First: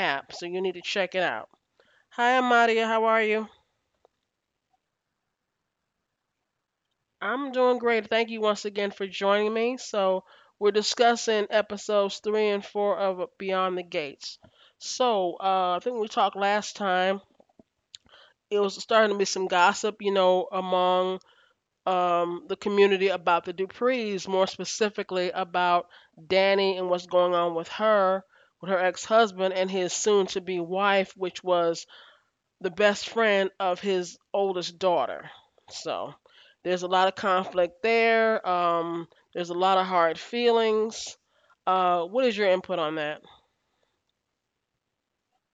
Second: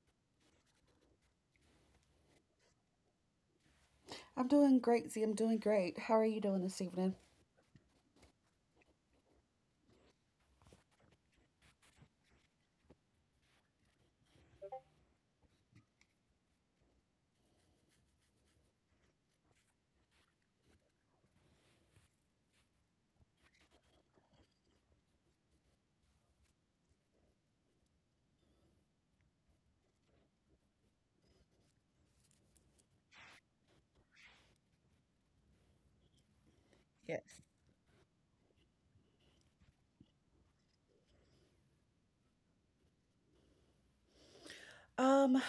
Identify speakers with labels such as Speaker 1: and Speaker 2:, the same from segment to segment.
Speaker 1: app. So you need to check it out. Hi, Amadia. How are you?
Speaker 2: I'm doing great, Z. I'm doing great. How are you doing this evening?
Speaker 1: I'm doing great. Thank you once again for joining me. So, we're discussing episodes three and four of Beyond the Gates. So, I think we talked last time. It was starting to be some gossip, among the community about the Duprees, more specifically about Danny and what's going on with her ex husband and his soon to be wife, which was the best friend of his oldest daughter. So there's a lot of
Speaker 2: Yes.
Speaker 1: conflict there. There's a lot of hard feelings. What is your input on that?
Speaker 2: Um,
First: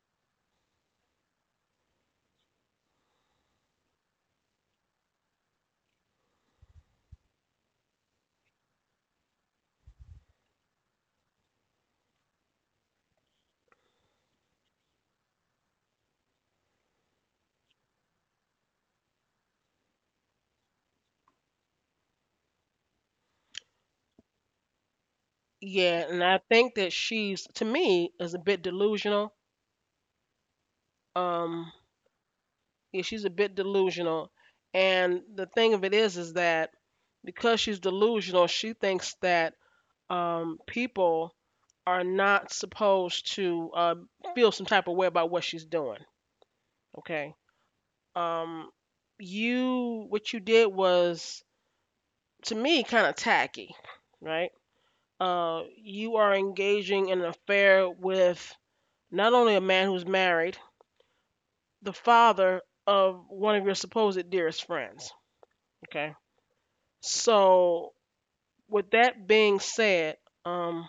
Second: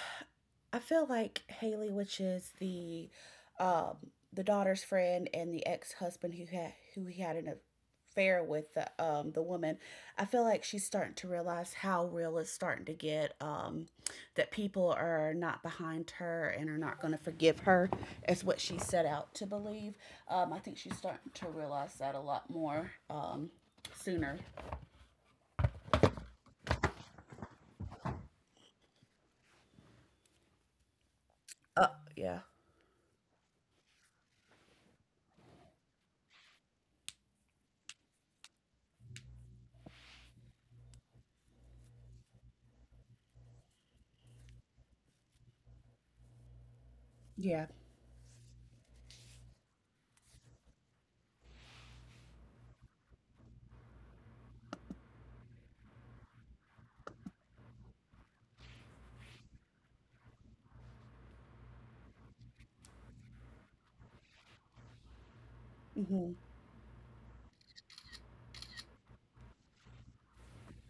Speaker 2: I feel like Haley, which is um the daughter's friend and the ex-husband who he had an affair with the woman. I feel like she's starting to realize how real it's starting to get. That people are not behind her and are not going to forgive her, is what she set out to believe. I think she's starting to realize that a lot more, sooner.
Speaker 1: Yeah, and I think that she's to me is a bit delusional. Um,
Speaker 2: Uh, yeah.
Speaker 1: yeah, she's a bit delusional, and the thing of it is that because she's delusional, she thinks that people are not supposed to feel some type of way about what she's doing. Okay.
Speaker 2: Yeah.
Speaker 1: um you what you did was to me kind of tacky, right. You are engaging in an affair with not only a man who's married, the father of one of your supposed dearest friends, okay.
Speaker 2: Hmm.
Speaker 1: So with that being said, um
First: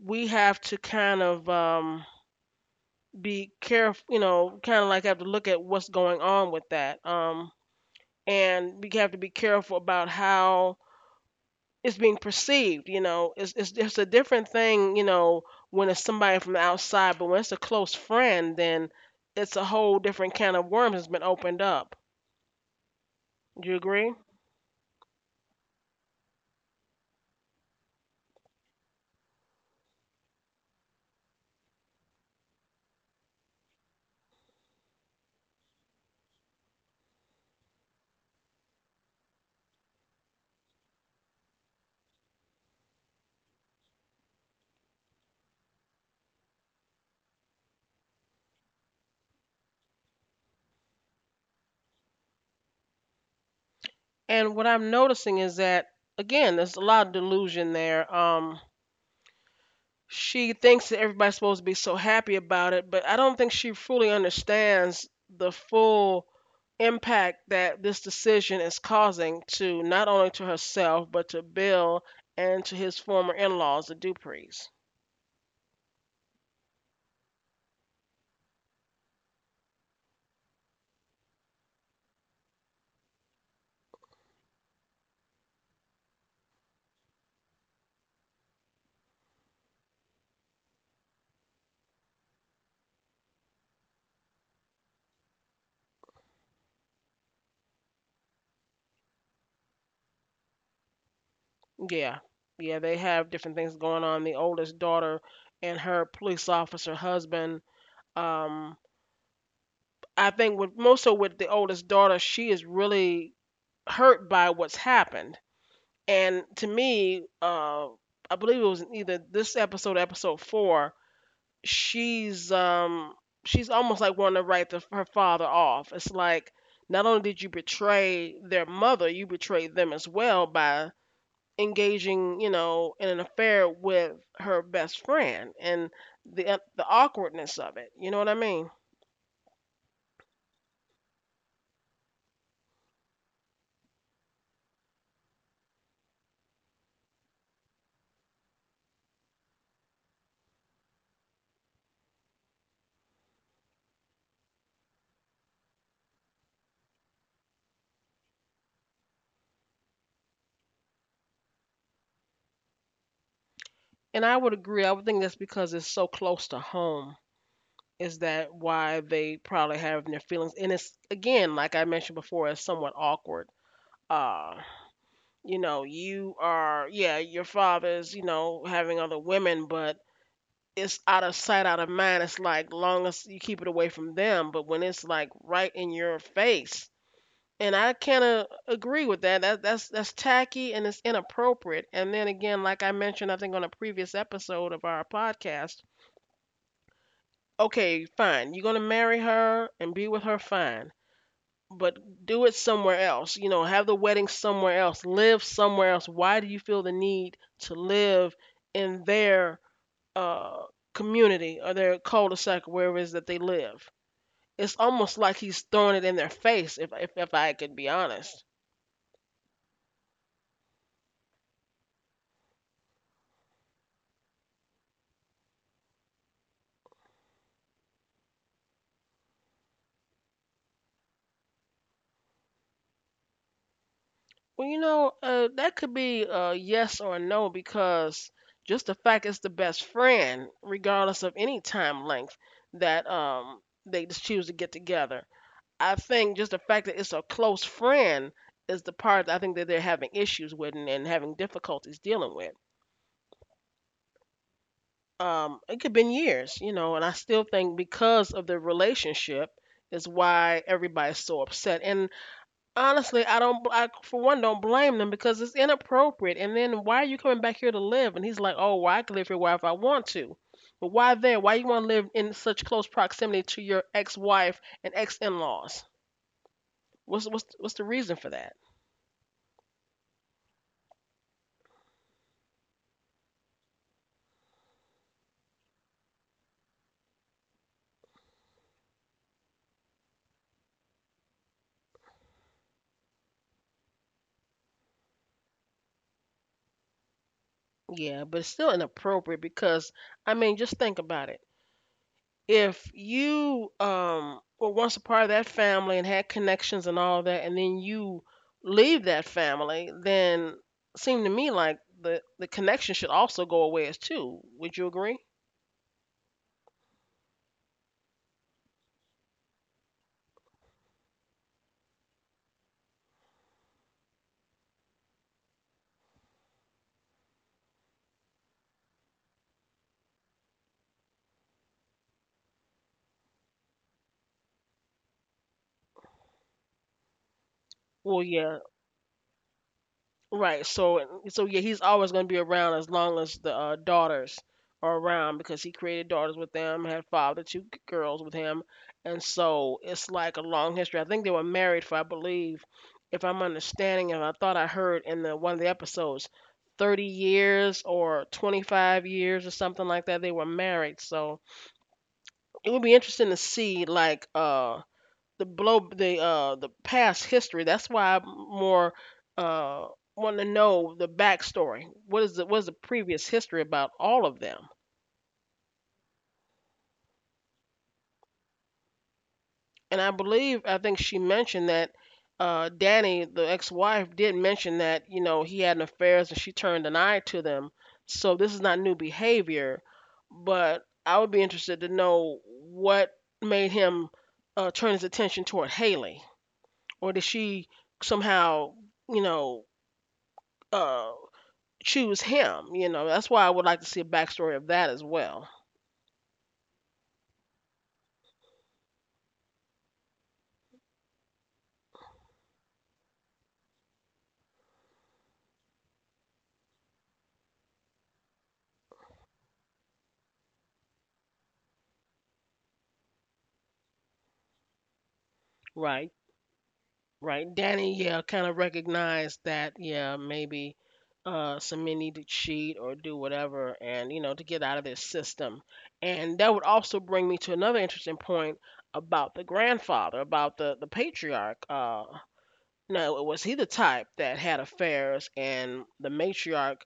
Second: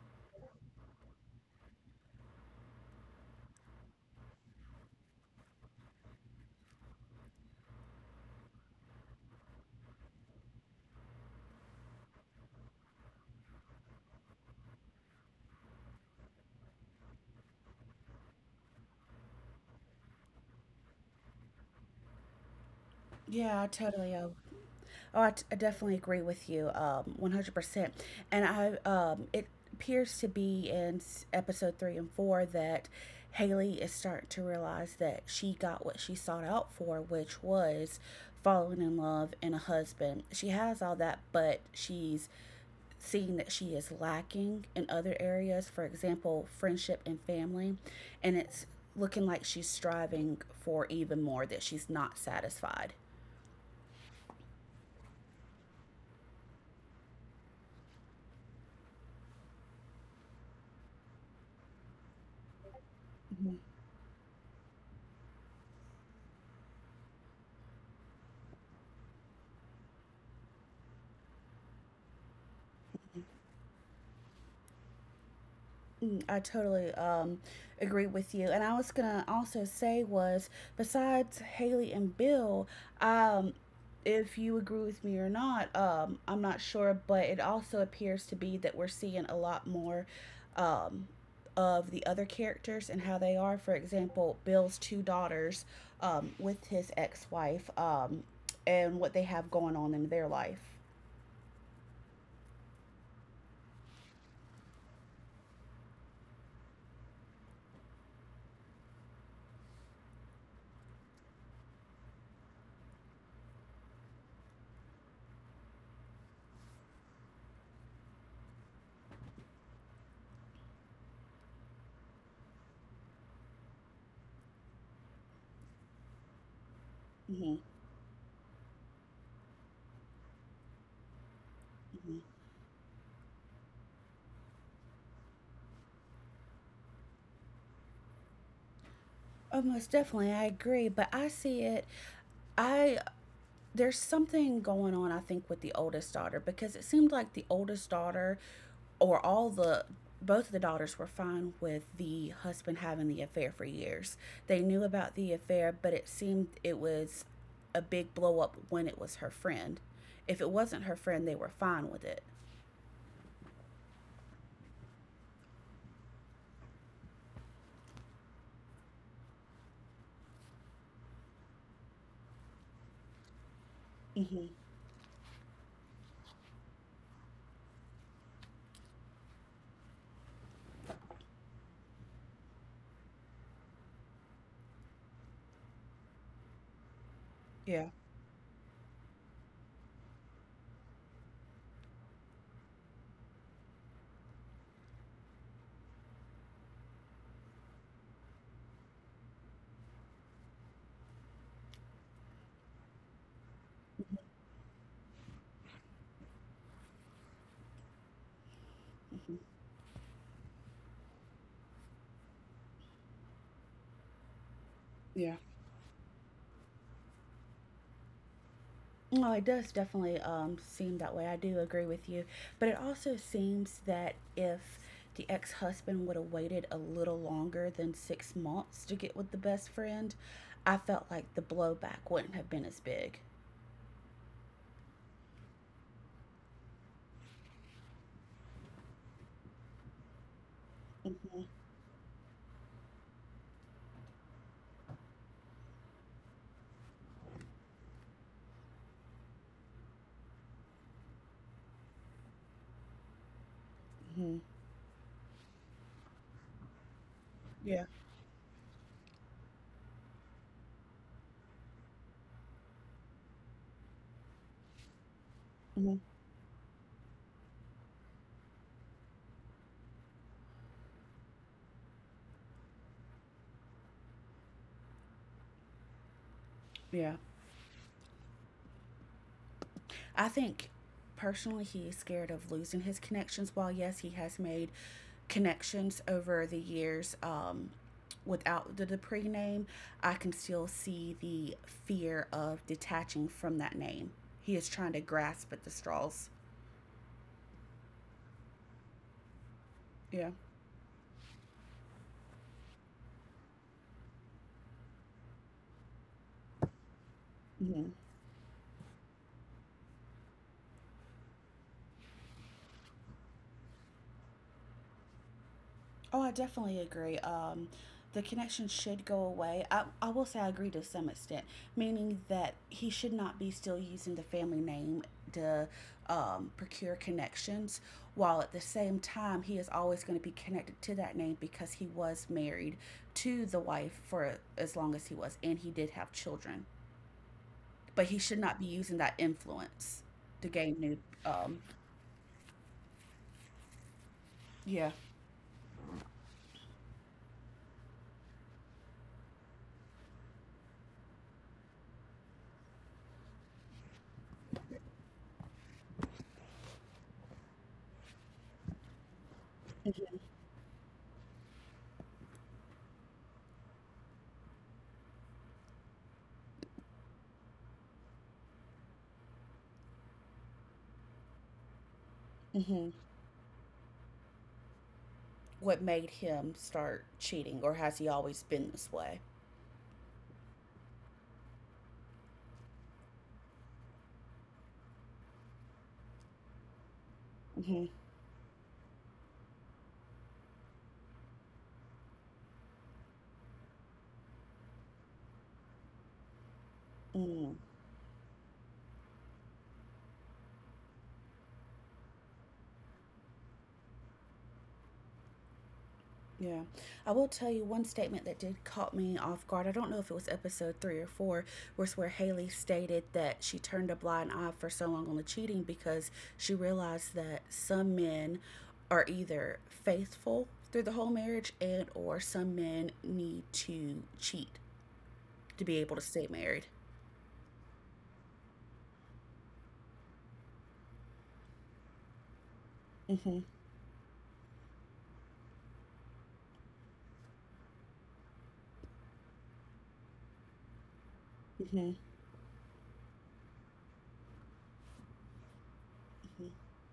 Speaker 1: we have to kind of be careful, kind of like have to look at what's going on with that, and we have to be careful about how it's being perceived. It's it's a different thing, when it's somebody from the outside, but when it's a close friend, then it's a whole different can of worms has been opened up.
Speaker 2: Yeah, I
Speaker 1: Do you agree?
Speaker 2: totally. Oh, I definitely agree with you. 100%. And it appears to be in episode three and four that Haley is starting to realize that she got what she sought out for, which was falling in love and a husband. She has all that, but she's seeing that she is lacking in other areas, for example, friendship and family, and it's looking like she's striving for even more, that she's not satisfied.
Speaker 1: And what I'm noticing is that again there's a lot of delusion there. She thinks that everybody's supposed to be so happy about it, but I don't
Speaker 2: Mhm.
Speaker 1: think she fully understands the full impact that this decision is causing to not only to herself but to Bill and to his former in-laws, the Duprees.
Speaker 2: I totally agree with you. And I was going to also say was besides Haley and Bill, um, if you agree with me or not, I'm not sure, but it also appears to be that we're seeing a lot more um, of the other characters and how they are. For example, Bill's two daughters with his ex-wife, and what they have going on in their life.
Speaker 1: Yeah, yeah, they have different things going on. The oldest daughter and her police officer husband. Um, I think with most, so with the oldest daughter, she is really hurt by what's happened. And to me, I believe it was either this episode, or episode four. She's um, she's almost like wanting to write her father off. It's like not only did you
Speaker 2: Mm-hmm.
Speaker 1: betray their mother, you betrayed them as well by
Speaker 2: Mm-hmm.
Speaker 1: engaging, you know, in an affair with her best friend and the awkwardness of it. You know what I mean?
Speaker 2: Oh, most definitely, I agree. But I see it. I There's something going on, I think, with the oldest daughter, because it seemed like the oldest daughter, or all the both of the daughters, were fine with the husband having the affair for years. They knew about the affair, but it seemed it was a big blow up when it was her friend. If it wasn't her friend, they were fine with it.
Speaker 1: And I would agree. I would think that's because it's so close to home. Is that why they probably have their feelings? And it's again, like I mentioned before, it's somewhat awkward.
Speaker 2: Hmm.
Speaker 1: Uh, you know, you are, yeah, your father's, you know, having other women, but it's out of sight, out of mind. It's like long as you keep it away from them, but when it's like right in your face, and
Speaker 2: Yeah.
Speaker 1: I kind of agree with that. That's that's tacky and it's inappropriate. And then again, like I mentioned, I think on a previous episode of our podcast, okay, fine, you're gonna marry her and be with her, fine. But do it somewhere else. You know, have the wedding somewhere else. Live somewhere else. Why do you feel the need to live in
Speaker 2: Mhm.
Speaker 1: their uh, community or their cul-de-sac, wherever it is that they live? It's almost
Speaker 2: Yeah.
Speaker 1: like he's throwing it in their face. If I could be honest.
Speaker 2: No, it does definitely seem that way. I do agree with you. But it also seems that if the ex husband would have waited a little longer than 6 months to get with the best friend, I felt like the blowback wouldn't have been as big.
Speaker 1: Well, you know, that could be a yes or a no because just the fact it's the best friend, regardless of
Speaker 2: Hmm.
Speaker 1: any time length, that they just choose to get together. I think just the fact that it's a close friend is the part that I think that they're having issues with, and having difficulties dealing with.
Speaker 2: Hmm.
Speaker 1: It could have been years, you know, and I still think
Speaker 2: Yeah.
Speaker 1: because of the relationship is why everybody's so upset. And honestly, I for one don't blame them because it's
Speaker 2: Hmm.
Speaker 1: inappropriate. And then why are you coming back here to live? And he's like, oh, well, I can live here where if I want to. But why there? Why you want to live in such close proximity to your ex-wife and ex-in-laws?
Speaker 2: Yeah.
Speaker 1: What's what's the reason for that?
Speaker 2: I think personally he is scared of losing his connections. While yes, he has made connections over the years, without the Dupree name, I can still see the fear of detaching from that name. He is trying to grasp at the straws.
Speaker 1: Yeah, but it's still inappropriate because
Speaker 2: Yeah.
Speaker 1: I mean, just think about it. If you were once a part of that family and had connections and all that, and then
Speaker 2: Hmm.
Speaker 1: you leave that family, then seem to me like the connection should also go away as too. Would you agree?
Speaker 2: Oh, I definitely agree. The connection should go away. I will say I agree to some extent, meaning that he should not be still using the family name to procure connections, while at the same time, he is always going to be connected to that name because he was married to the wife for as long as he was, and he did have children. But he
Speaker 1: Well,
Speaker 2: should not
Speaker 1: yeah,
Speaker 2: be using that influence to
Speaker 1: right.
Speaker 2: gain new.
Speaker 1: So
Speaker 2: Um,
Speaker 1: yeah, he's always going to be around as long as the daughters
Speaker 2: yeah.
Speaker 1: are around because he created daughters with them, had fathered two girls with him, and so it's like a long history. I think they were married for, I believe, if I'm understanding, and I thought I heard in the one of the episodes, 30 years or 25 years or something like that. They were married, so it would be interesting to see like the past history. That's why I more uh want to know the backstory. What is the
Speaker 2: hmm
Speaker 1: previous history about all of them?
Speaker 2: what made him start cheating, or has he always been this way?
Speaker 1: And I believe I think she mentioned that Danny, the ex-wife, did mention that you know he had an affairs and she turned an eye to them.
Speaker 2: Hmm.
Speaker 1: So this is not new behavior, but I would be interested to know what made him turn his attention toward Haley, or did
Speaker 2: Mm,
Speaker 1: she somehow, you know, uh, choose him. You know, that's why I would like to see a backstory of that as well.
Speaker 2: yeah. I will tell you one statement that did caught me off guard. I don't know if it was episode three or four, was where Haley stated that she turned a blind eye for so long on the cheating because she realized that some men are either faithful through the whole marriage and or some men need to cheat to be able to
Speaker 1: Right,
Speaker 2: stay married.
Speaker 1: right. Danny, yeah, kind of recognized that, yeah, maybe Samir need to cheat or do
Speaker 2: Hmm.
Speaker 1: whatever, and you know, to get out of their system. And that would also bring me to another interesting point about the grandfather, about the patriarch.
Speaker 2: Hmm.
Speaker 1: Now, was he the type that had affairs, and the
Speaker 2: Hmm.
Speaker 1: matriarch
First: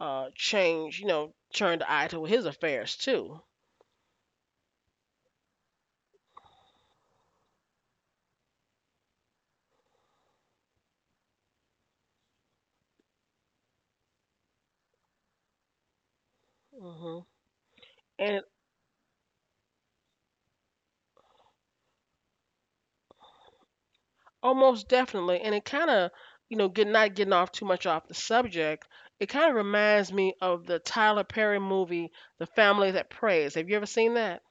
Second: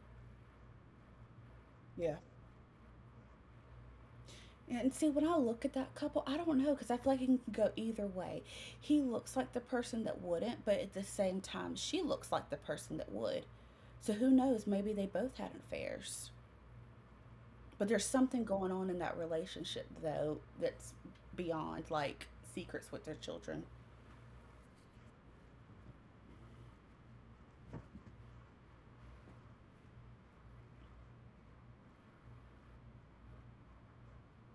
Speaker 1: changed, you know, turned the eye
Speaker 2: Yeah.
Speaker 1: to his affairs too?
Speaker 2: And see, when I look at that couple, I don't know, because I feel like it can go either way. He looks like the person that wouldn't, but at the same time, she looks like the person that would. So who knows? Maybe they both had affairs.
Speaker 1: Hmm.
Speaker 2: But there's something
Speaker 1: And
Speaker 2: going on in that relationship, though, that's beyond like secrets with their children.
Speaker 1: oh, most definitely. And it kind of, you know, get not getting off too much off the subject. It kind of reminds me of the Tyler Perry movie, The Family That Prays. Have you ever seen that?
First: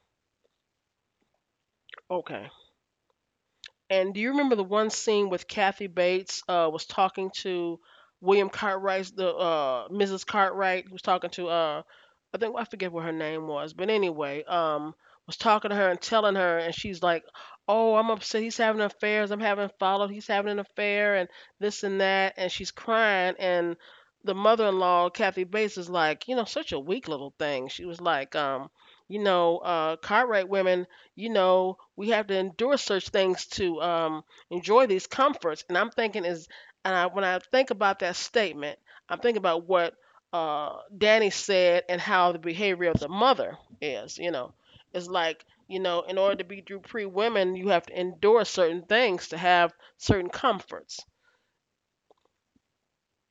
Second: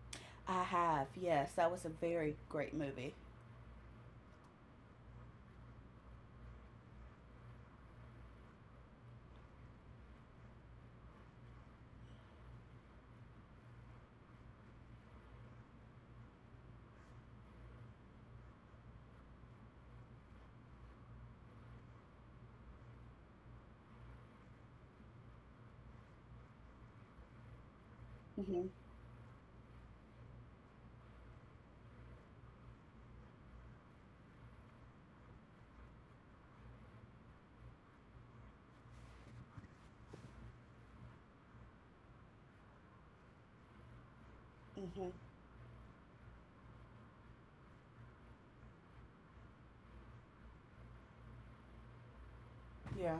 Speaker 2: I have, yes. That was a very
Speaker 1: Okay.
Speaker 2: great movie.
Speaker 1: And do you remember the one scene with Kathy Bates was talking to William Cartwright's the Mrs. Cartwright was talking to I think I forget what her name was, but anyway, was talking to her and telling her, and she's like, "Oh, I'm upset. He's having affairs. I'm having followed. He's having an affair, and this and that." And she's crying, and the mother-in-law, Kathy Bates, is like, "You know, such a weak little thing." She was like,
Speaker 2: Hmm.
Speaker 1: "You know, Cartwright women." You know, we have to endure such things to enjoy these comforts. And I'm thinking is, and I, when I think about that statement, I'm thinking about what Danny said and how the behavior of the mother is, you know, it's
Speaker 2: Hmm.
Speaker 1: like, you know, in order to be Drew Pre women, you have to endure certain things to have certain comforts.
Speaker 2: Yeah.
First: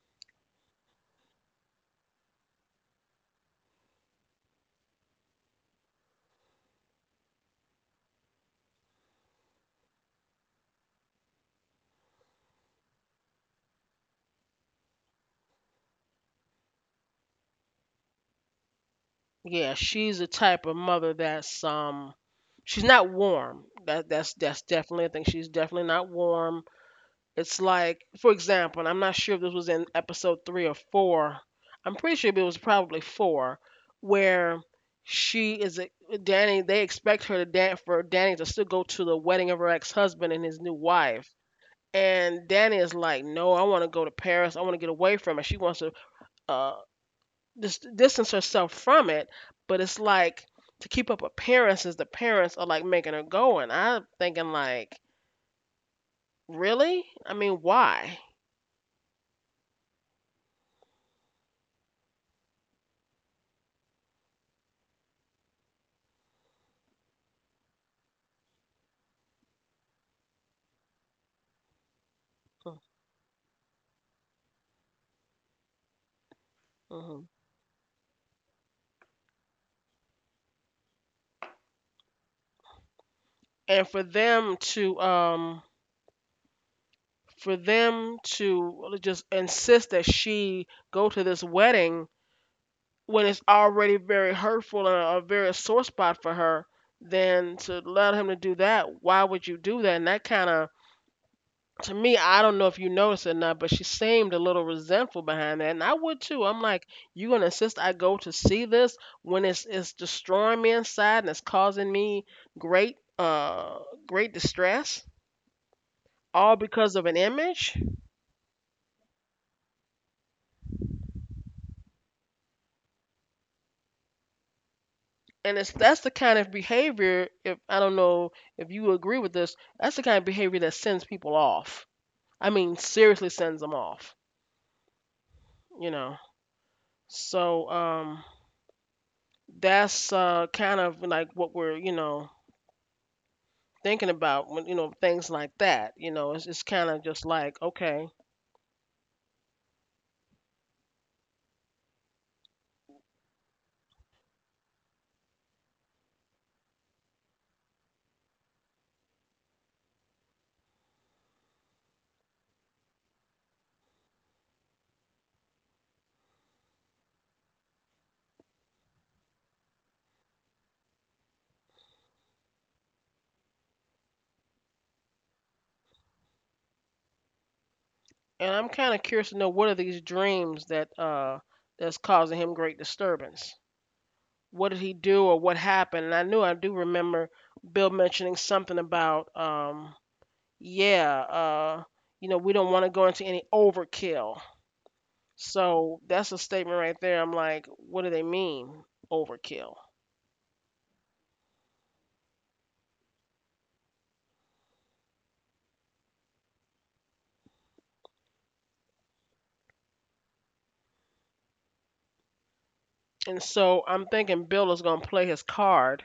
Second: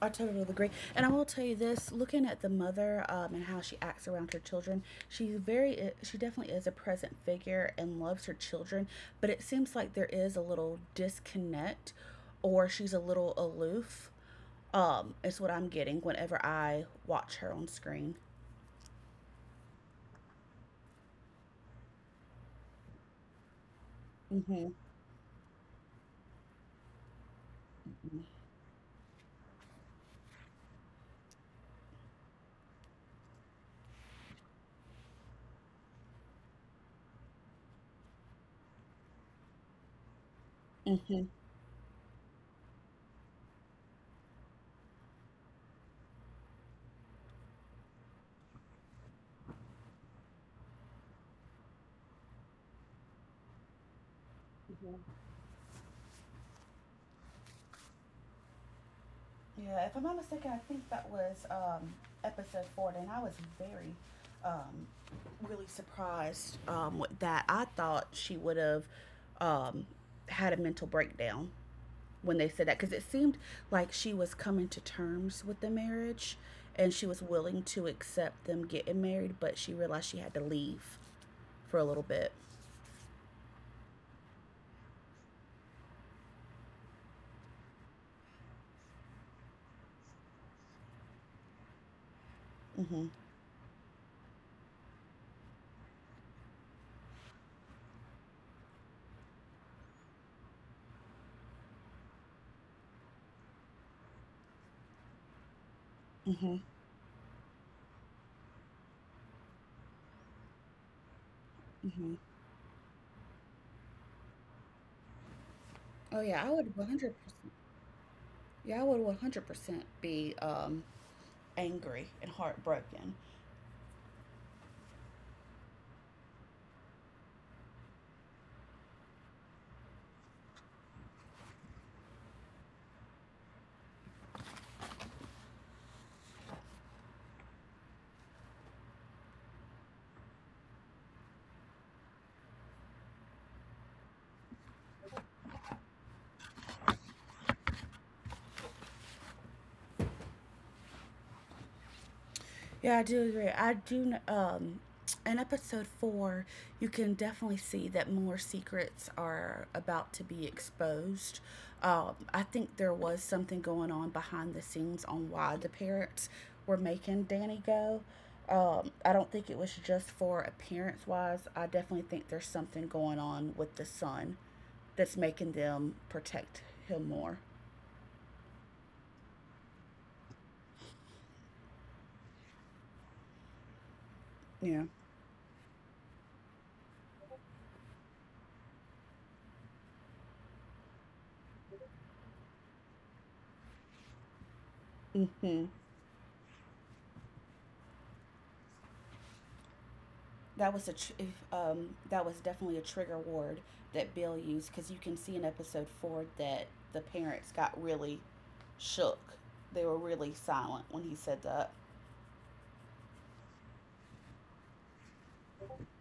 Speaker 2: I totally agree. And I will tell you this, looking at the mother and how she acts around her children, she's very, she definitely is a present figure and loves her children. But it seems like there is a little disconnect, or she's a little aloof, is what I'm getting whenever I watch her on screen.
Speaker 1: Yeah, she's a type of mother that's she's not warm. That's
Speaker 2: Mm-hmm.
Speaker 1: definitely, I think she's definitely not warm. It's like,
Speaker 2: Mm-hmm.
Speaker 1: for example, and I'm not sure if this was in episode three or four. I'm pretty sure it was probably four, where she is a, Danny. They expect her to dance for Danny to still go to the wedding of her ex-husband and his new wife. And Danny is like, no, I want to go to Paris. I want to get away from it. She wants to uh, distance herself from it. But it's like to keep up appearances, the parents are like making her go, and I'm thinking like,
Speaker 2: Mhm.
Speaker 1: really? I mean, why?
Speaker 2: Yeah, if I'm not mistaken, I think that was episode four, and I was very, um, really surprised with that. I thought she would have um, had a mental breakdown when they said that, because it seemed like she was coming to terms with the marriage and she was
Speaker 1: Mhm.
Speaker 2: willing to accept them getting married, but she realized she had to leave for a little bit.
Speaker 1: And for them to just insist that she go to this wedding
Speaker 2: Mm-hmm.
Speaker 1: when it's already very hurtful and a very sore spot for her, then to allow him to do that. Why would you do that? And that kind of, to me, I don't know if you noticed it or not, but she seemed a little resentful behind that, and I would too.
Speaker 2: Mm-hmm.
Speaker 1: I'm like, you gonna insist I go to see this when it's destroying me inside and it's causing
Speaker 2: Mm-hmm.
Speaker 1: me great great distress,
Speaker 2: Oh yeah, I
Speaker 1: all
Speaker 2: would
Speaker 1: because of an
Speaker 2: 100%.
Speaker 1: image.
Speaker 2: Yeah, I would 100% be angry and heartbroken.
Speaker 1: And it's, that's the kind of behavior, if I don't know if you agree with this, that's the kind of behavior that sends people off. I mean, seriously sends them off, you know so um that's kind of like what we're, thinking about when, things like that, it's kind of just like okay.
Speaker 2: Yeah, I do agree. I do. In episode four, you can definitely see that more secrets are about to be exposed. I think there was something going on behind the scenes on why the parents were making Danny go. I don't think it was just for appearance wise. I definitely think there's something going on with the son that's making them protect him more.
Speaker 1: And I'm kind of curious to know, what are these dreams that that's causing him great disturbance? What did
Speaker 2: Yeah.
Speaker 1: he do or what happened? And I knew, I do remember Bill mentioning something about yeah, you know, we don't want to go into any overkill.
Speaker 2: Mm-hmm.
Speaker 1: So that's a statement right there. I'm like, what do they mean overkill?
Speaker 2: that was a tr- that was definitely a trigger word that Bill used, because you can see in episode four that the parents got really shook. They were really silent when he said that.
Speaker 1: And so I'm thinking Bill is going to play his card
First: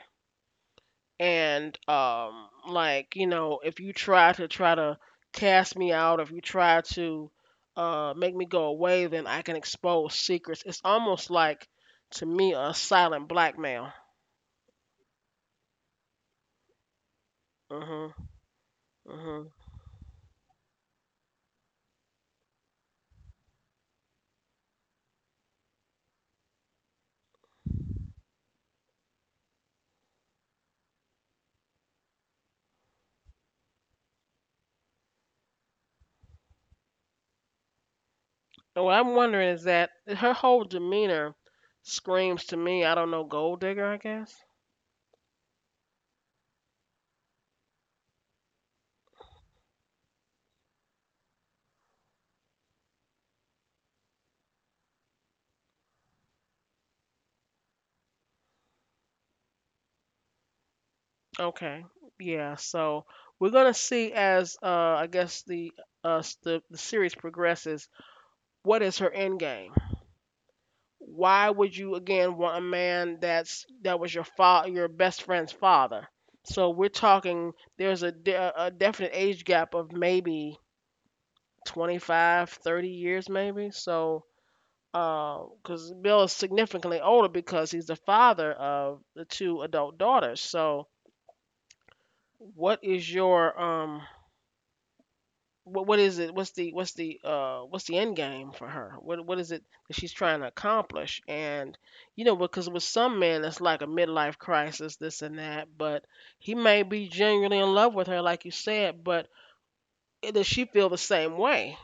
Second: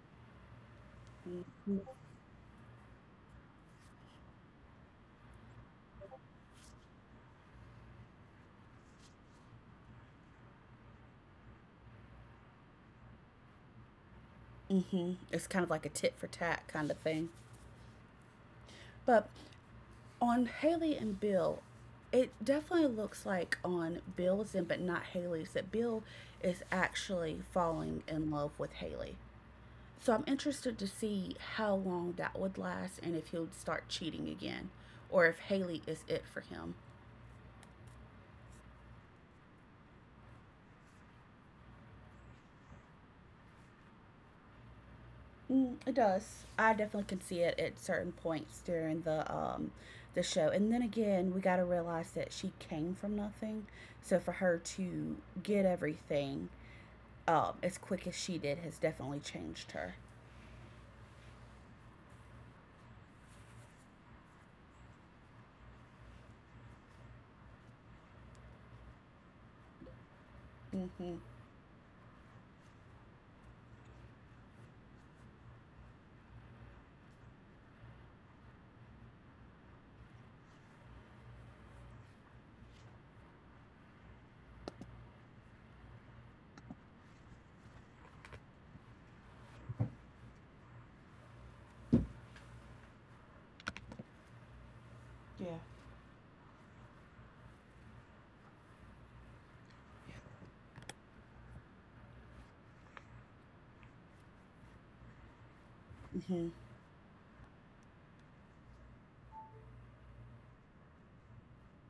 Speaker 2: Mm-hmm.
Speaker 1: and like, you know, if you try to cast me out, if you try to make me go away, then I can expose secrets. It's almost like, to me, a silent blackmail.
Speaker 2: Mm-hmm. It's kind of like a tit for tat kind of thing.
Speaker 1: Mhm.
Speaker 2: But
Speaker 1: Mhm.
Speaker 2: on Haley and Bill, it definitely looks like on Bill's end, but not Haley's, that Bill is actually falling in love with Haley. So I'm interested to see how long that would last, and if he'll start cheating again or if Haley is it for him.
Speaker 1: And what I'm wondering is that her whole demeanor screams to me, I don't know, gold digger, I guess.
Speaker 2: It does. I definitely can see it at certain points during the show. And then again, we got to realize that she came from nothing. So for her to get everything as quick as she did has definitely changed her.
Speaker 1: Okay, yeah. So we're gonna see as I guess the the series progresses, what is her end game?
Speaker 2: Mhm.
Speaker 1: Why would you again want a man that's, that was your your best friend's father? So we're talking, there's a a definite age gap of maybe 25, 30 years maybe. So, because Bill is significantly older, because he's the father of the two adult daughters. So what is your
Speaker 2: Yeah.
Speaker 1: what is it? What's the, what's the what's the end game for her? What is it that she's trying to accomplish? And you know, because with some men, it's like a midlife crisis, this and that. But
Speaker 2: Mhm.
Speaker 1: he may be genuinely in love with her, like you said. But does she feel the same way?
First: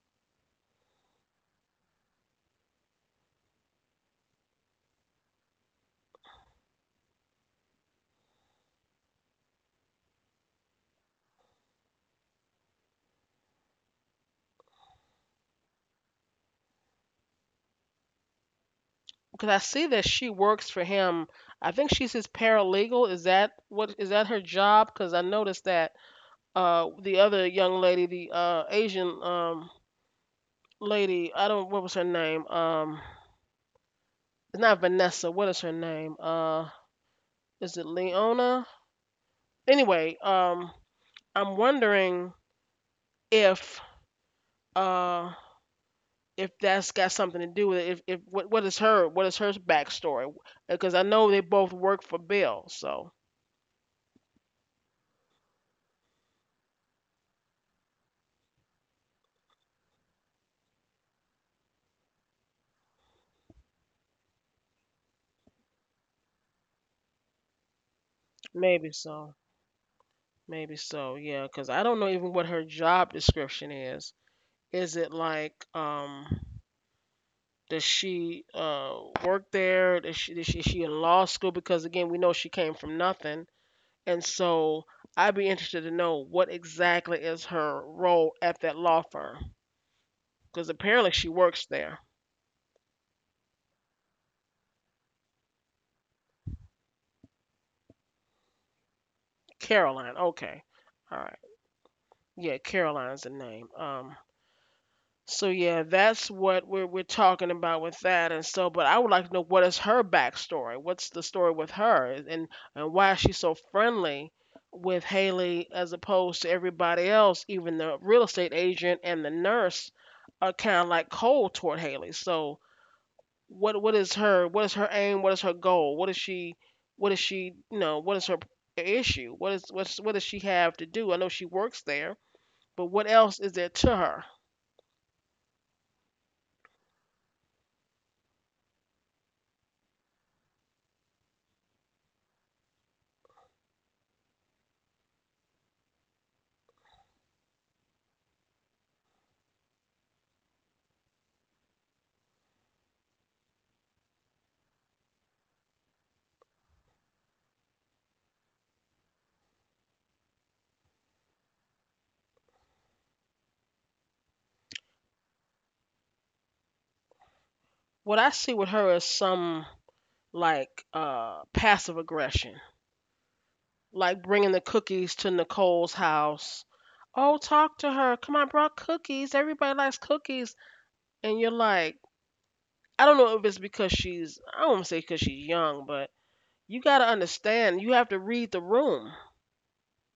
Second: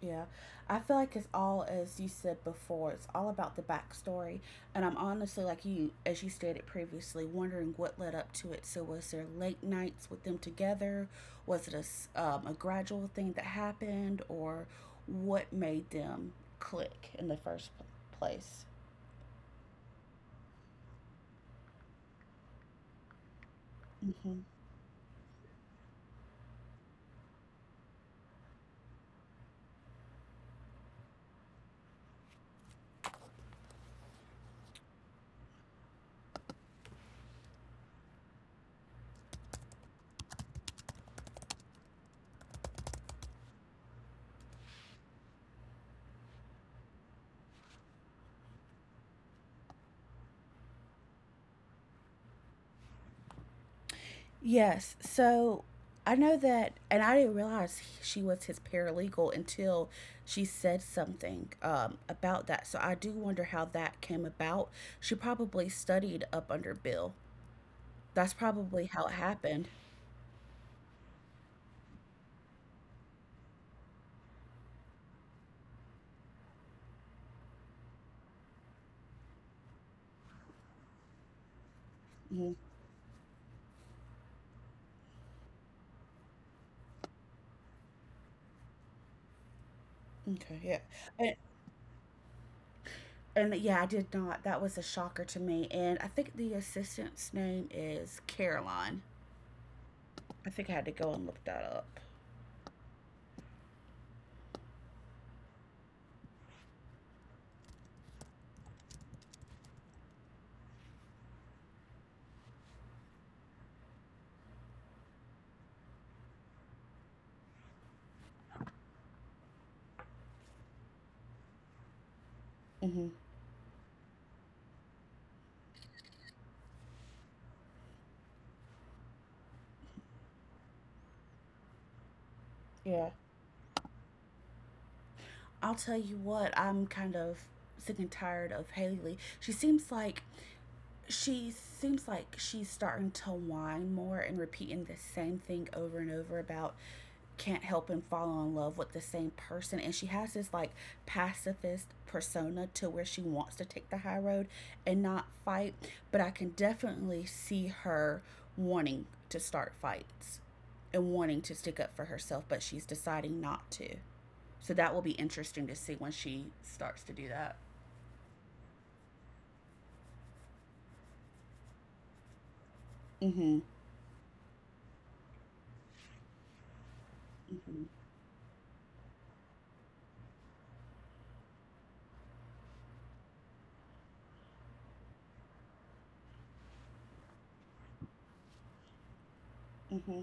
Speaker 2: Yeah, I feel like it's all as you said before. It's all about the backstory, and I'm honestly like you, as you stated previously, wondering what led up to it. So was there late nights with them together? Was it a gradual thing that happened, or what made them click in the first place?
Speaker 1: Because I see that she works for him. I think she's his paralegal. Is that what, is that
Speaker 2: Mm-hmm.
Speaker 1: her job? Because I noticed that the other young lady, the Asian lady, I don't, what was her name? It's not Vanessa. What is her name? Is it Leona? Anyway, I'm wondering if uh if that's got something to do with it. If what, what is her, what is her backstory? Because I know they both work for Bill. So
Speaker 2: Yes. So I know that, and I didn't realize she was his paralegal until she said something about that. So I do wonder how that came about. She probably studied up under Bill. That's probably
Speaker 1: maybe
Speaker 2: how it
Speaker 1: so,
Speaker 2: happened.
Speaker 1: maybe so. Yeah, because I don't know even what her job description is. Is it like? Does she work there? Is she in law school? Because again, we know she
Speaker 2: Mhm.
Speaker 1: came from nothing. And so I'd be interested to know what exactly is her role at that law firm,
Speaker 2: Okay.
Speaker 1: because
Speaker 2: Yeah.
Speaker 1: apparently she
Speaker 2: And,
Speaker 1: works there.
Speaker 2: and yeah, I did not. That was a shocker to me. And I think the assistant's name is Caroline.
Speaker 1: Caroline,
Speaker 2: I
Speaker 1: okay.
Speaker 2: think I had to go
Speaker 1: All
Speaker 2: and
Speaker 1: right.
Speaker 2: look that up.
Speaker 1: Yeah, Caroline's the name. So yeah, that's what we're talking about with that. And so, but I would like to know, what is her backstory? What's the story with her? And why is she so friendly with Haley, as opposed to everybody else? Even the real estate agent and the nurse are kind of like cold toward Haley. So
Speaker 2: Hmm.
Speaker 1: what is her, what is her aim? What is her goal? What is she, what is she, you know, what is her issue? What is, what's, what does she have to do? I know she works there, but what
Speaker 2: Yeah.
Speaker 1: else is there to her?
Speaker 2: I'll tell you what, I'm kind of sick and tired of Haley. She seems like she's starting to whine more and repeating the same thing over and over about can't help and fall in love with the same person, and she has this like pacifist persona, to where she wants to take the high road and not fight, but I can definitely see her wanting to start fights and wanting to stick up for herself, but she's deciding not to. So that will be interesting to see when she starts to do that.
Speaker 1: What I see with her is some like passive aggression,
Speaker 2: Mm-hmm.
Speaker 1: like bringing the cookies to Nicole's house. Oh, talk
Speaker 2: Mm-hmm.
Speaker 1: to her. Come on, I brought cookies. Everybody likes cookies. And you're like, I don't know if it's because she's, I don't want to say because she's young, but you got to understand, you have to read the room.
Speaker 2: Mm-hmm.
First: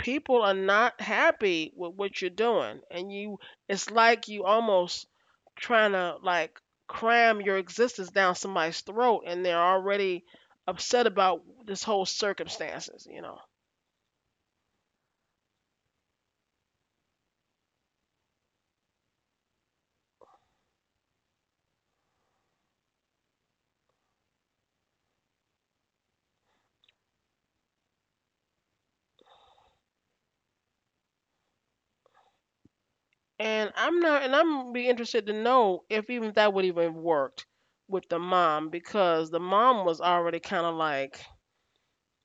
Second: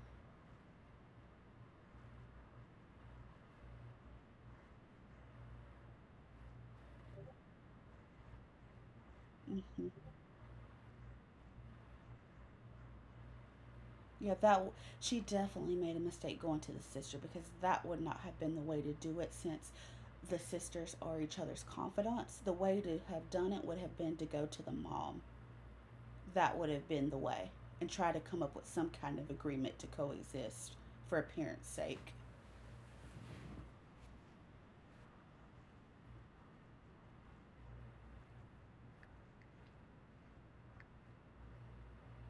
Speaker 1: People are not happy with what you're doing, and you, it's like you almost trying to like cram your existence down somebody's throat, and they're
Speaker 2: Mm-hmm.
Speaker 1: already upset about this whole circumstances, you know.
Speaker 2: Yeah, she definitely made a mistake going to the sister, because that would not have been the way to do it, since the sisters are each other's confidants. The way to have done it would have been to go to the mom. That would have been the way, and try to come up with some kind of agreement to coexist for appearance sake.
Speaker 1: And I'm not, and I'm, be interested to know if even that would even worked with the mom, because the mom was already kind of like,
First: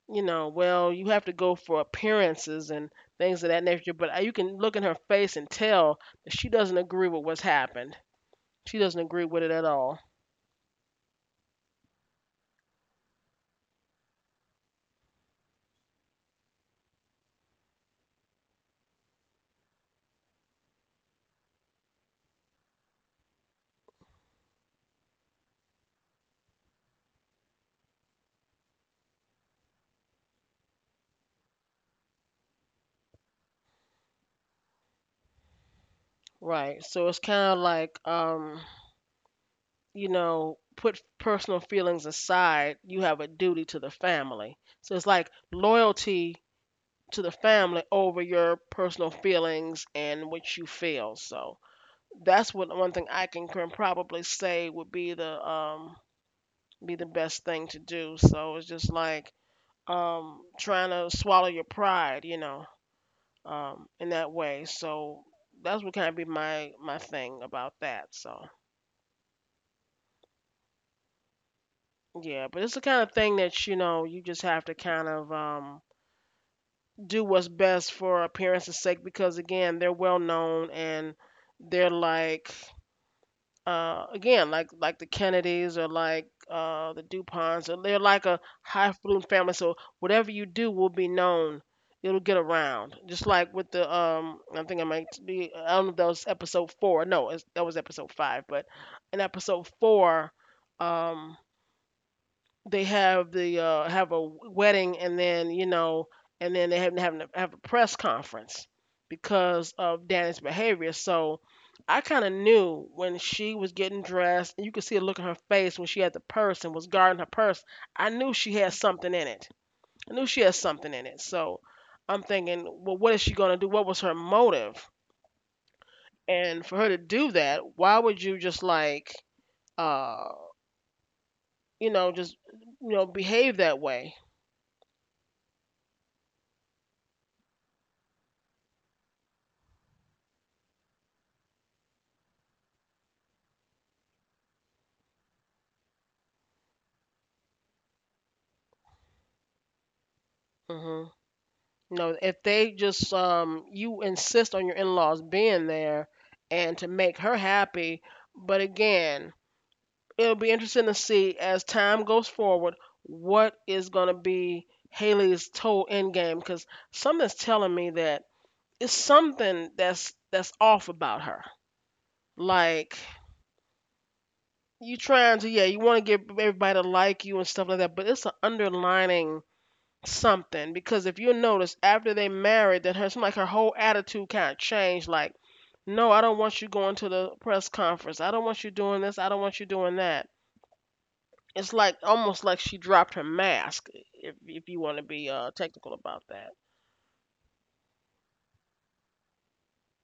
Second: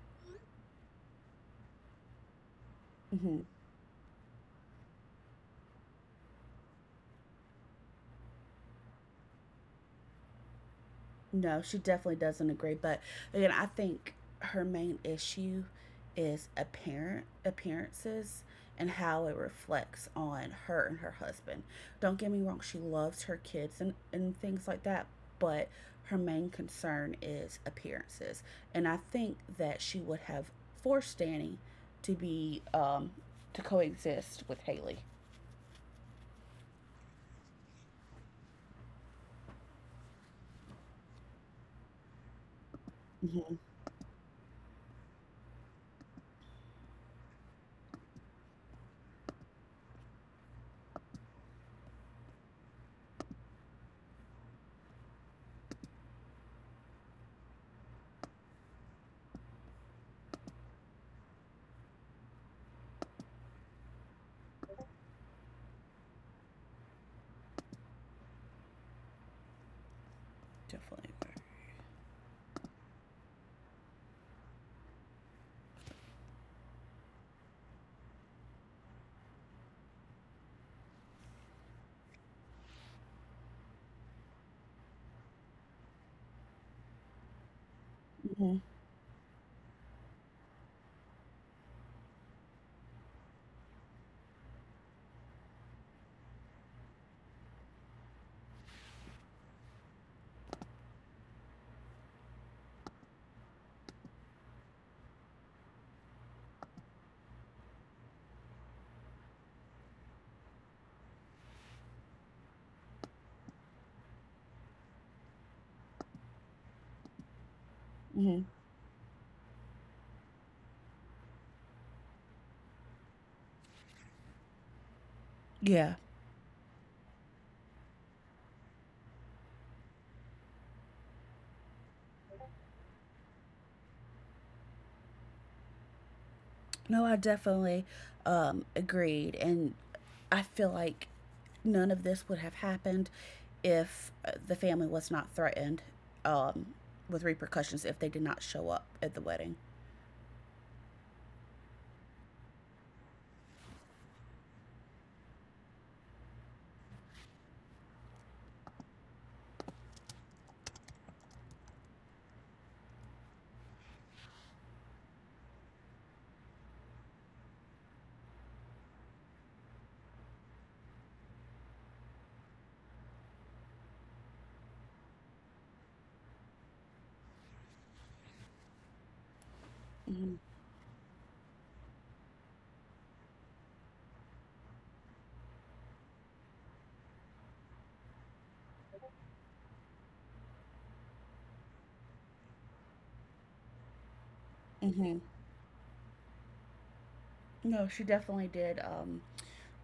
Speaker 1: you know, well, you have to go for appearances and things
Speaker 2: Mm-hmm.
Speaker 1: of that nature, but you can look in her face and tell that she doesn't agree with what's happened. She doesn't agree with it at all.
Speaker 2: No, she definitely doesn't agree. But again, I think her main issue is apparent appearances and how it reflects on her and her husband. Don't get me wrong, she loves her kids, and things like that, but her main concern is appearances. And I think that she would have forced Danny to be to coexist with Haley.
Speaker 1: Right. So it's kind of like, you know, put personal feelings aside. You have a duty
Speaker 2: Mm-hmm.
Speaker 1: to the family. So it's like loyalty to the family over your personal feelings and what you feel. So that's what, one thing I can, probably say, would be the best thing to do. So it's just like trying to swallow your pride, you know, in that way. So that's what kind of be my, my thing about that. So
Speaker 2: Definitely.
Speaker 1: yeah, but it's the kind of thing that, you know, you just have to kind of do what's best for appearance's sake, because again they're well known, and they're like again, like the Kennedys or like the Duponts, or they're like a
Speaker 2: Mm-hmm.
Speaker 1: high flume family. So whatever you do will be known. It'll get around. Just like with the I think I might be, I don't know if that was episode four. No, it's, that was episode 5. But in episode 4, um, they have the have a wedding, and then you know, and then they have, having to have a press conference because of Danny's behavior. So I kind of knew when she was getting dressed, and you could see the look on her face when she had the purse and was guarding her purse. I knew she
Speaker 2: Mm-hmm.
Speaker 1: had something in it. I knew she had something in it. So I'm thinking, well, what is she gonna do? What was her motive?
Speaker 2: Yeah.
Speaker 1: And for her to do that, why would you just like, uh, you know, just, you know, behave that way?
Speaker 2: No, I definitely agreed. And I feel like none of this would have happened if the family was not threatened um, with repercussions if they did not show up at the wedding.
Speaker 1: Hmm. No, if they just you insist on your in-laws being there and to make her happy. But again, it'll be interesting to see as time goes forward what is going to be Haley's total end game. Cuz something's telling me that it's something that's off about her. Like, you trying to, yeah, you want to get everybody to like you and stuff like that, but it's an underlining
Speaker 2: Hmm.
Speaker 1: something. Because if you notice, after they married, that her, seemed like her whole attitude kind of changed. Like, no, I don't want you going to the press conference, I don't want you doing this, I don't want you doing that. It's like, almost like she dropped her mask, if you want to be
Speaker 2: Hmm.
Speaker 1: technical about that.
Speaker 2: No, she definitely did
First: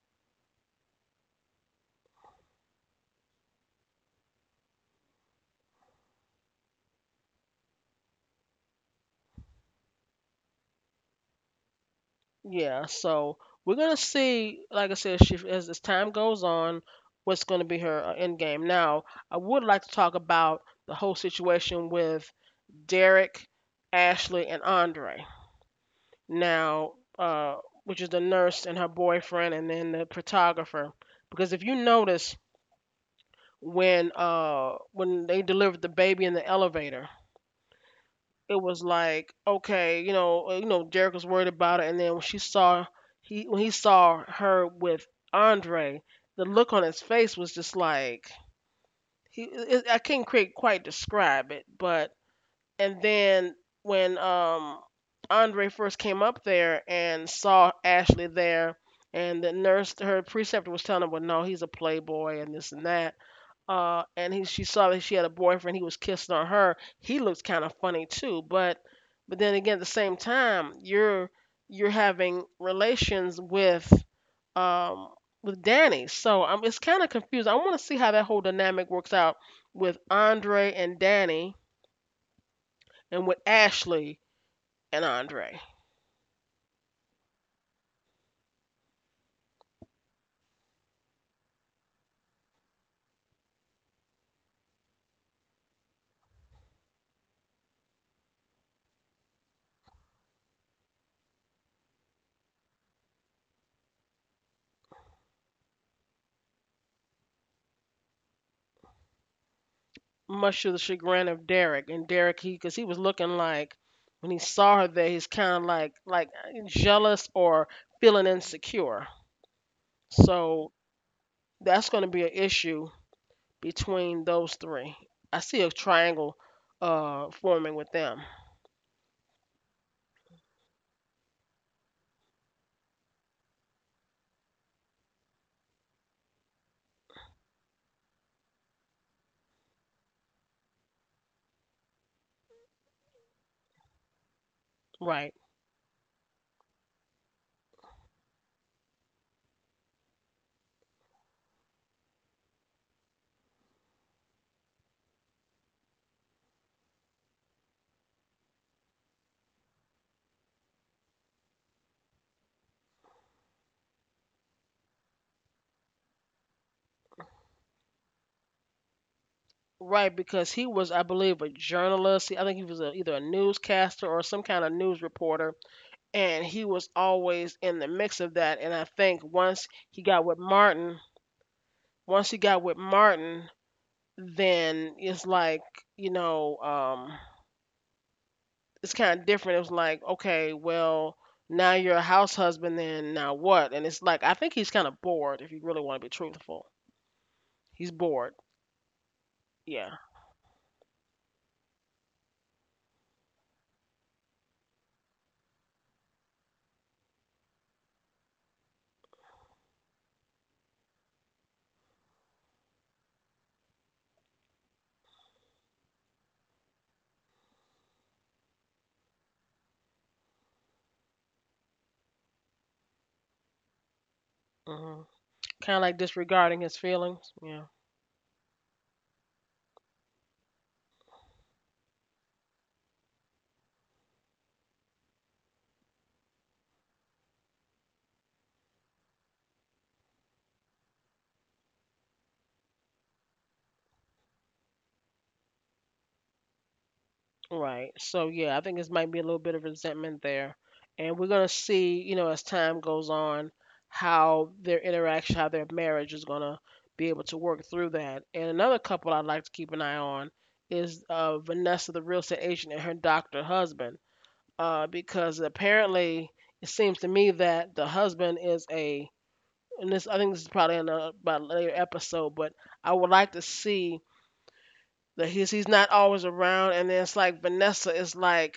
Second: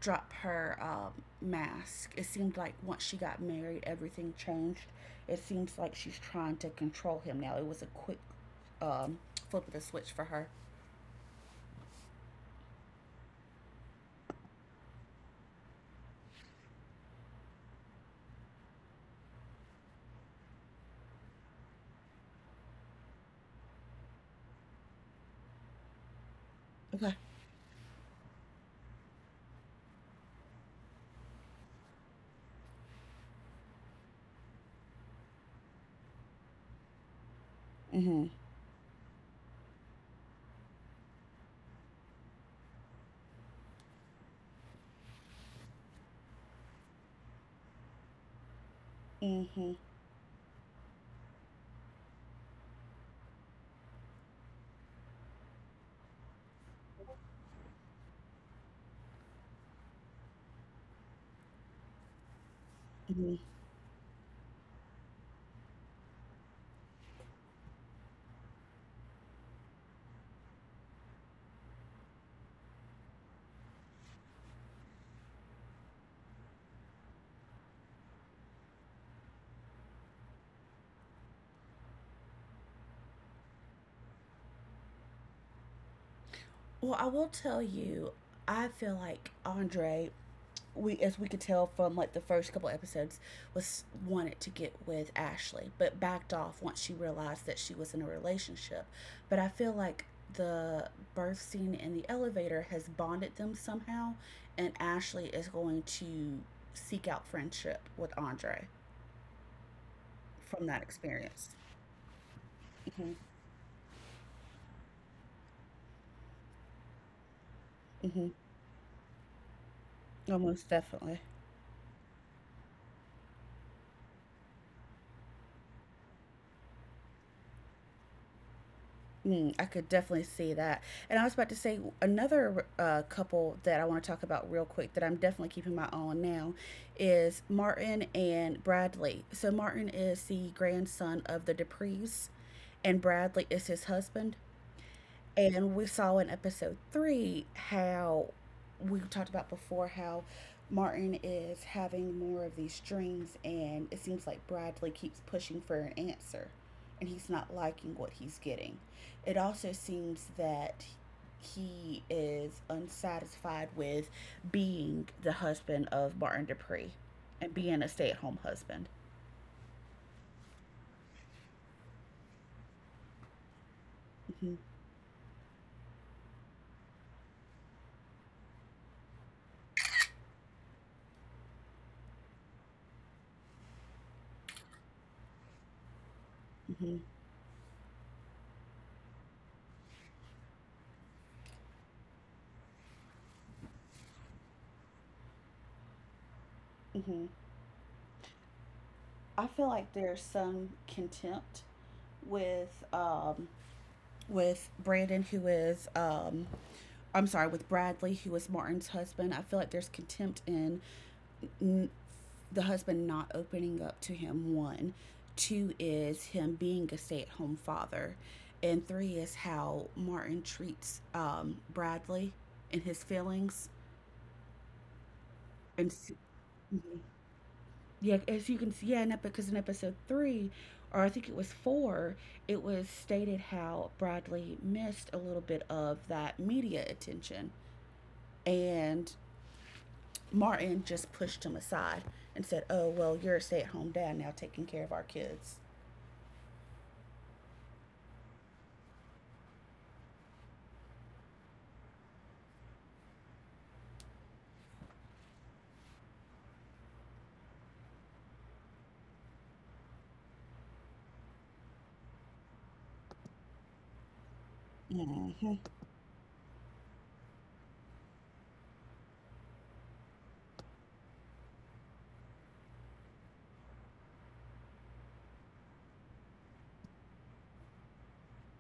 Speaker 2: drop her mask. It seemed like once she got married, everything changed. It seems like she's trying to control him now. It was a quick um, flip of the switch for her.
Speaker 1: Yeah, so we're gonna see, like I said, she, as time goes on, what's gonna be her end game. Now I would like to talk about the whole situation with Derek, Ashley and Andre now.
Speaker 2: Okay.
Speaker 1: uh, which is the nurse and her boyfriend, and then the photographer. Because if you notice, when when they delivered the baby in the elevator,
Speaker 2: Mm-hmm.
Speaker 1: it was like, okay, you know, Derek was worried about it. And then when she saw, he, when he saw her with Andre, the look on his face was just like, he,
Speaker 2: Mm-hmm.
Speaker 1: it, I can't quite describe it. But and then when Andre first came up there and saw Ashley there, and the nurse, her preceptor was telling him, "Well, no, he's a playboy and this and that." And he, she saw that she had a boyfriend. He was kissing on her. He looked kind of funny too. But then again, at the same time, you're having relations um with Danny. So it's kind of confused. I want to see how that whole dynamic works out with Andre and Danny, and with Ashley and Andre,
Speaker 2: Well, I will tell you, I feel like Andre, we as we could tell from like the first couple episodes, was wanted to get with Ashley, but backed off once she realized that she was in a relationship. But I feel like the birth scene in the elevator has bonded them somehow, and Ashley is going to seek out friendship with Andre from
Speaker 1: much to
Speaker 2: that
Speaker 1: the chagrin
Speaker 2: experience.
Speaker 1: of Derek. And Derek, he, because he was
Speaker 2: Mm-hmm.
Speaker 1: looking like, when he saw her there, he's kind of like jealous or
Speaker 2: Mm-hmm.
Speaker 1: feeling insecure.
Speaker 2: Almost
Speaker 1: So
Speaker 2: definitely.
Speaker 1: that's going to be an issue between those three. I see a triangle forming with them.
Speaker 2: I could definitely see that. And I was about to say another couple that I want to talk about real quick, that I'm definitely keeping my eye on now, is Martin and Bradley. So Martin is the grandson of the Duprees, and Bradley is his husband.
Speaker 1: Right.
Speaker 2: And we saw in episode three, how we talked about before, how Martin is having more of these dreams, and it seems like Bradley keeps pushing for an answer, and he's not liking what he's getting. It also seems that he is unsatisfied with being the husband of Martin Dupree and being a stay at home husband.
Speaker 1: Right, because he was, I believe, a journalist. I think he was a, either a newscaster or some
Speaker 2: Hmm.
Speaker 1: kind of news reporter, and he was always in the mix of that. And I think once he got with Martin, once she got with Martin, then it's like, you know,
Speaker 2: Hmm.
Speaker 1: it's kind of different. It was like, okay, well, now you're a house husband, then now what? And it's like, I think he's kind of bored, if you really want to be truthful.
Speaker 2: Hmm.
Speaker 1: He's bored.
Speaker 2: I feel like
Speaker 1: Yeah.
Speaker 2: there's some contempt with um, with Brandon, who is, I'm sorry, with Bradley, who is Martin's husband. I feel like there's contempt in n- the husband not opening up to him. One, two is him being a stay at home father, and three is how Martin treats Bradley and his feelings.
Speaker 1: Hmm, kind of
Speaker 2: And
Speaker 1: like disregarding his
Speaker 2: mhm,
Speaker 1: feelings. Yeah.
Speaker 2: yeah, as you can see, yeah, because in episode three, or I think it was four, it was stated how Bradley missed a little bit of that media attention. And Martin just pushed him aside and said, "Oh, well, you're a stay at home dad now taking care of our kids."
Speaker 1: Right. So yeah, I think this might be a little bit of resentment there, and we're gonna see, you know, as time goes on, how their interaction, how their marriage is gonna be able to work through that. And another couple I'd like to keep an eye on is Vanessa, the real estate agent, and her doctor husband, because
Speaker 2: Mm-hmm.
Speaker 1: apparently it seems to me that the husband is a, and this, I think this is probably in a, about a later episode, but I would like to see that he's not always around, and then it's like Vanessa is like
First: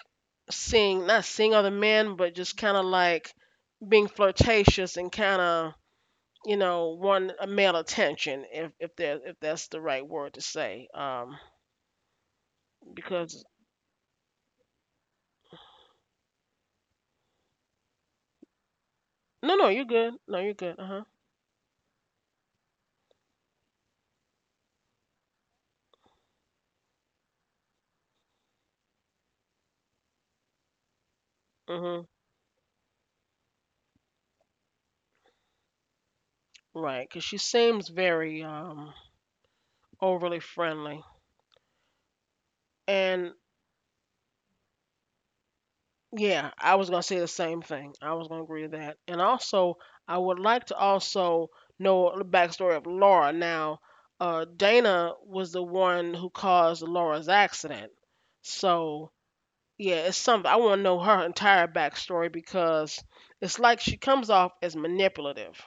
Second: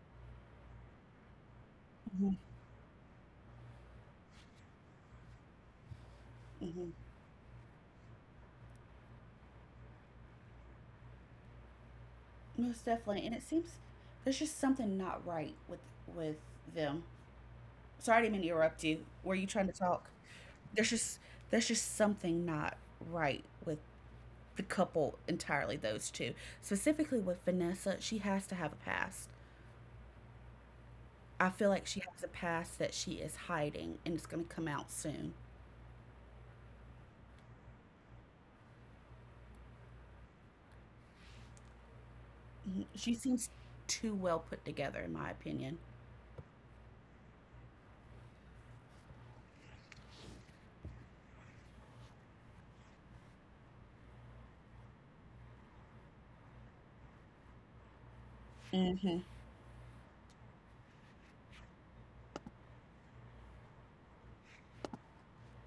Speaker 1: seeing, not seeing other men,
Speaker 2: Hmm.
Speaker 1: but just kind of like being flirtatious and kind of, you
Speaker 2: Hmm.
Speaker 1: know, want a male attention, if there, if that's the right word to say,
Speaker 2: Most definitely. And
Speaker 1: because
Speaker 2: it seems there's just something not right with with them. Sorry, I didn't mean to interrupt you. Were you
Speaker 1: no, no,
Speaker 2: trying to
Speaker 1: you're
Speaker 2: talk?
Speaker 1: good, no, you're good.
Speaker 2: There's
Speaker 1: Uh-huh.
Speaker 2: just there's just something not right with the couple entirely, those two. Specifically with Vanessa, she has to have a past. I feel like she
Speaker 1: Mhm.
Speaker 2: has a past that she is hiding, and it's gonna come out soon.
Speaker 1: Right, cuz she seems very overly friendly.
Speaker 2: Mhm. She
Speaker 1: And
Speaker 2: seems too well put together, in my opinion.
Speaker 1: yeah, I was gonna say the same thing. I was gonna agree to that. And also, I would like to also know the backstory of Laura. Now, Dana was the one who caused Laura's accident. So
Speaker 2: Hmm.
Speaker 1: yeah, it's something I want to know her entire backstory, because it's like she comes off as manipulative,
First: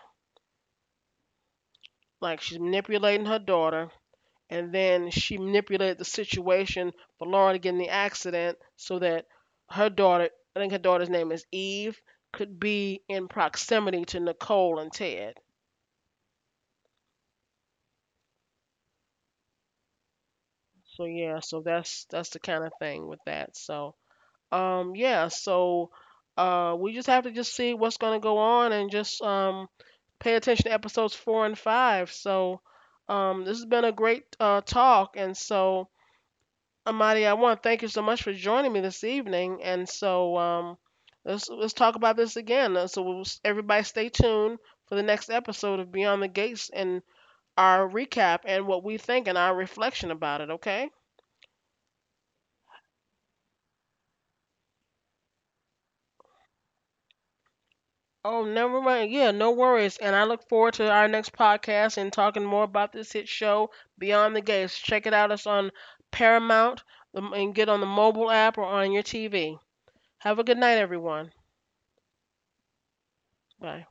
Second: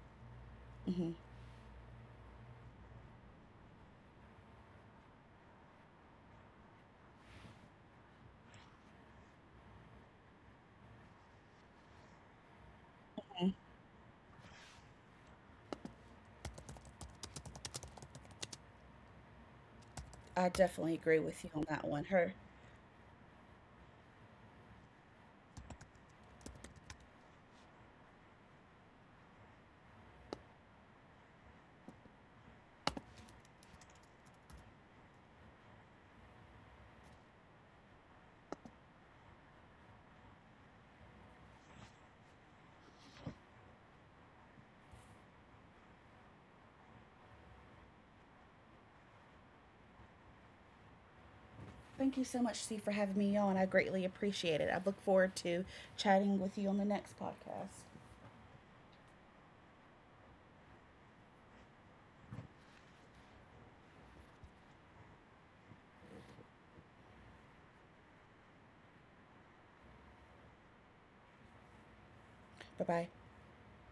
Speaker 2: Hmm.
Speaker 1: like she's manipulating her daughter, and then she manipulated the situation for Lauren to get in the accident so that her daughter, I think her daughter's name is Eve, could be in proximity to Nicole and Ted.
Speaker 2: I definitely
Speaker 1: So
Speaker 2: agree with
Speaker 1: yeah,
Speaker 2: you on
Speaker 1: so
Speaker 2: that one.
Speaker 1: that's
Speaker 2: Her.
Speaker 1: that's the kind of thing with that. So yeah, so we just have to just see what's gonna go on, and just pay attention to episodes 4 and 5. So this has been a great talk. And so, Amadi, I want to thank you so much for joining me this evening. And so, let's talk about this again. So we'll, everybody, stay tuned for the next episode of Beyond the Gates, and our recap and what we think and our reflection about it. Okay?
Speaker 2: Thank you so much, C, for having me on. I greatly appreciate it. I look forward to chatting with you on the next podcast.
Speaker 1: Oh, never mind. Yeah, no worries. And I look forward to our next podcast and talking more about this hit show Beyond the Gates. Check it out. It's on Paramount. And get on the mobile app or on your TV. Have a good night, everyone.
Speaker 2: Bye bye.
Speaker 1: Bye.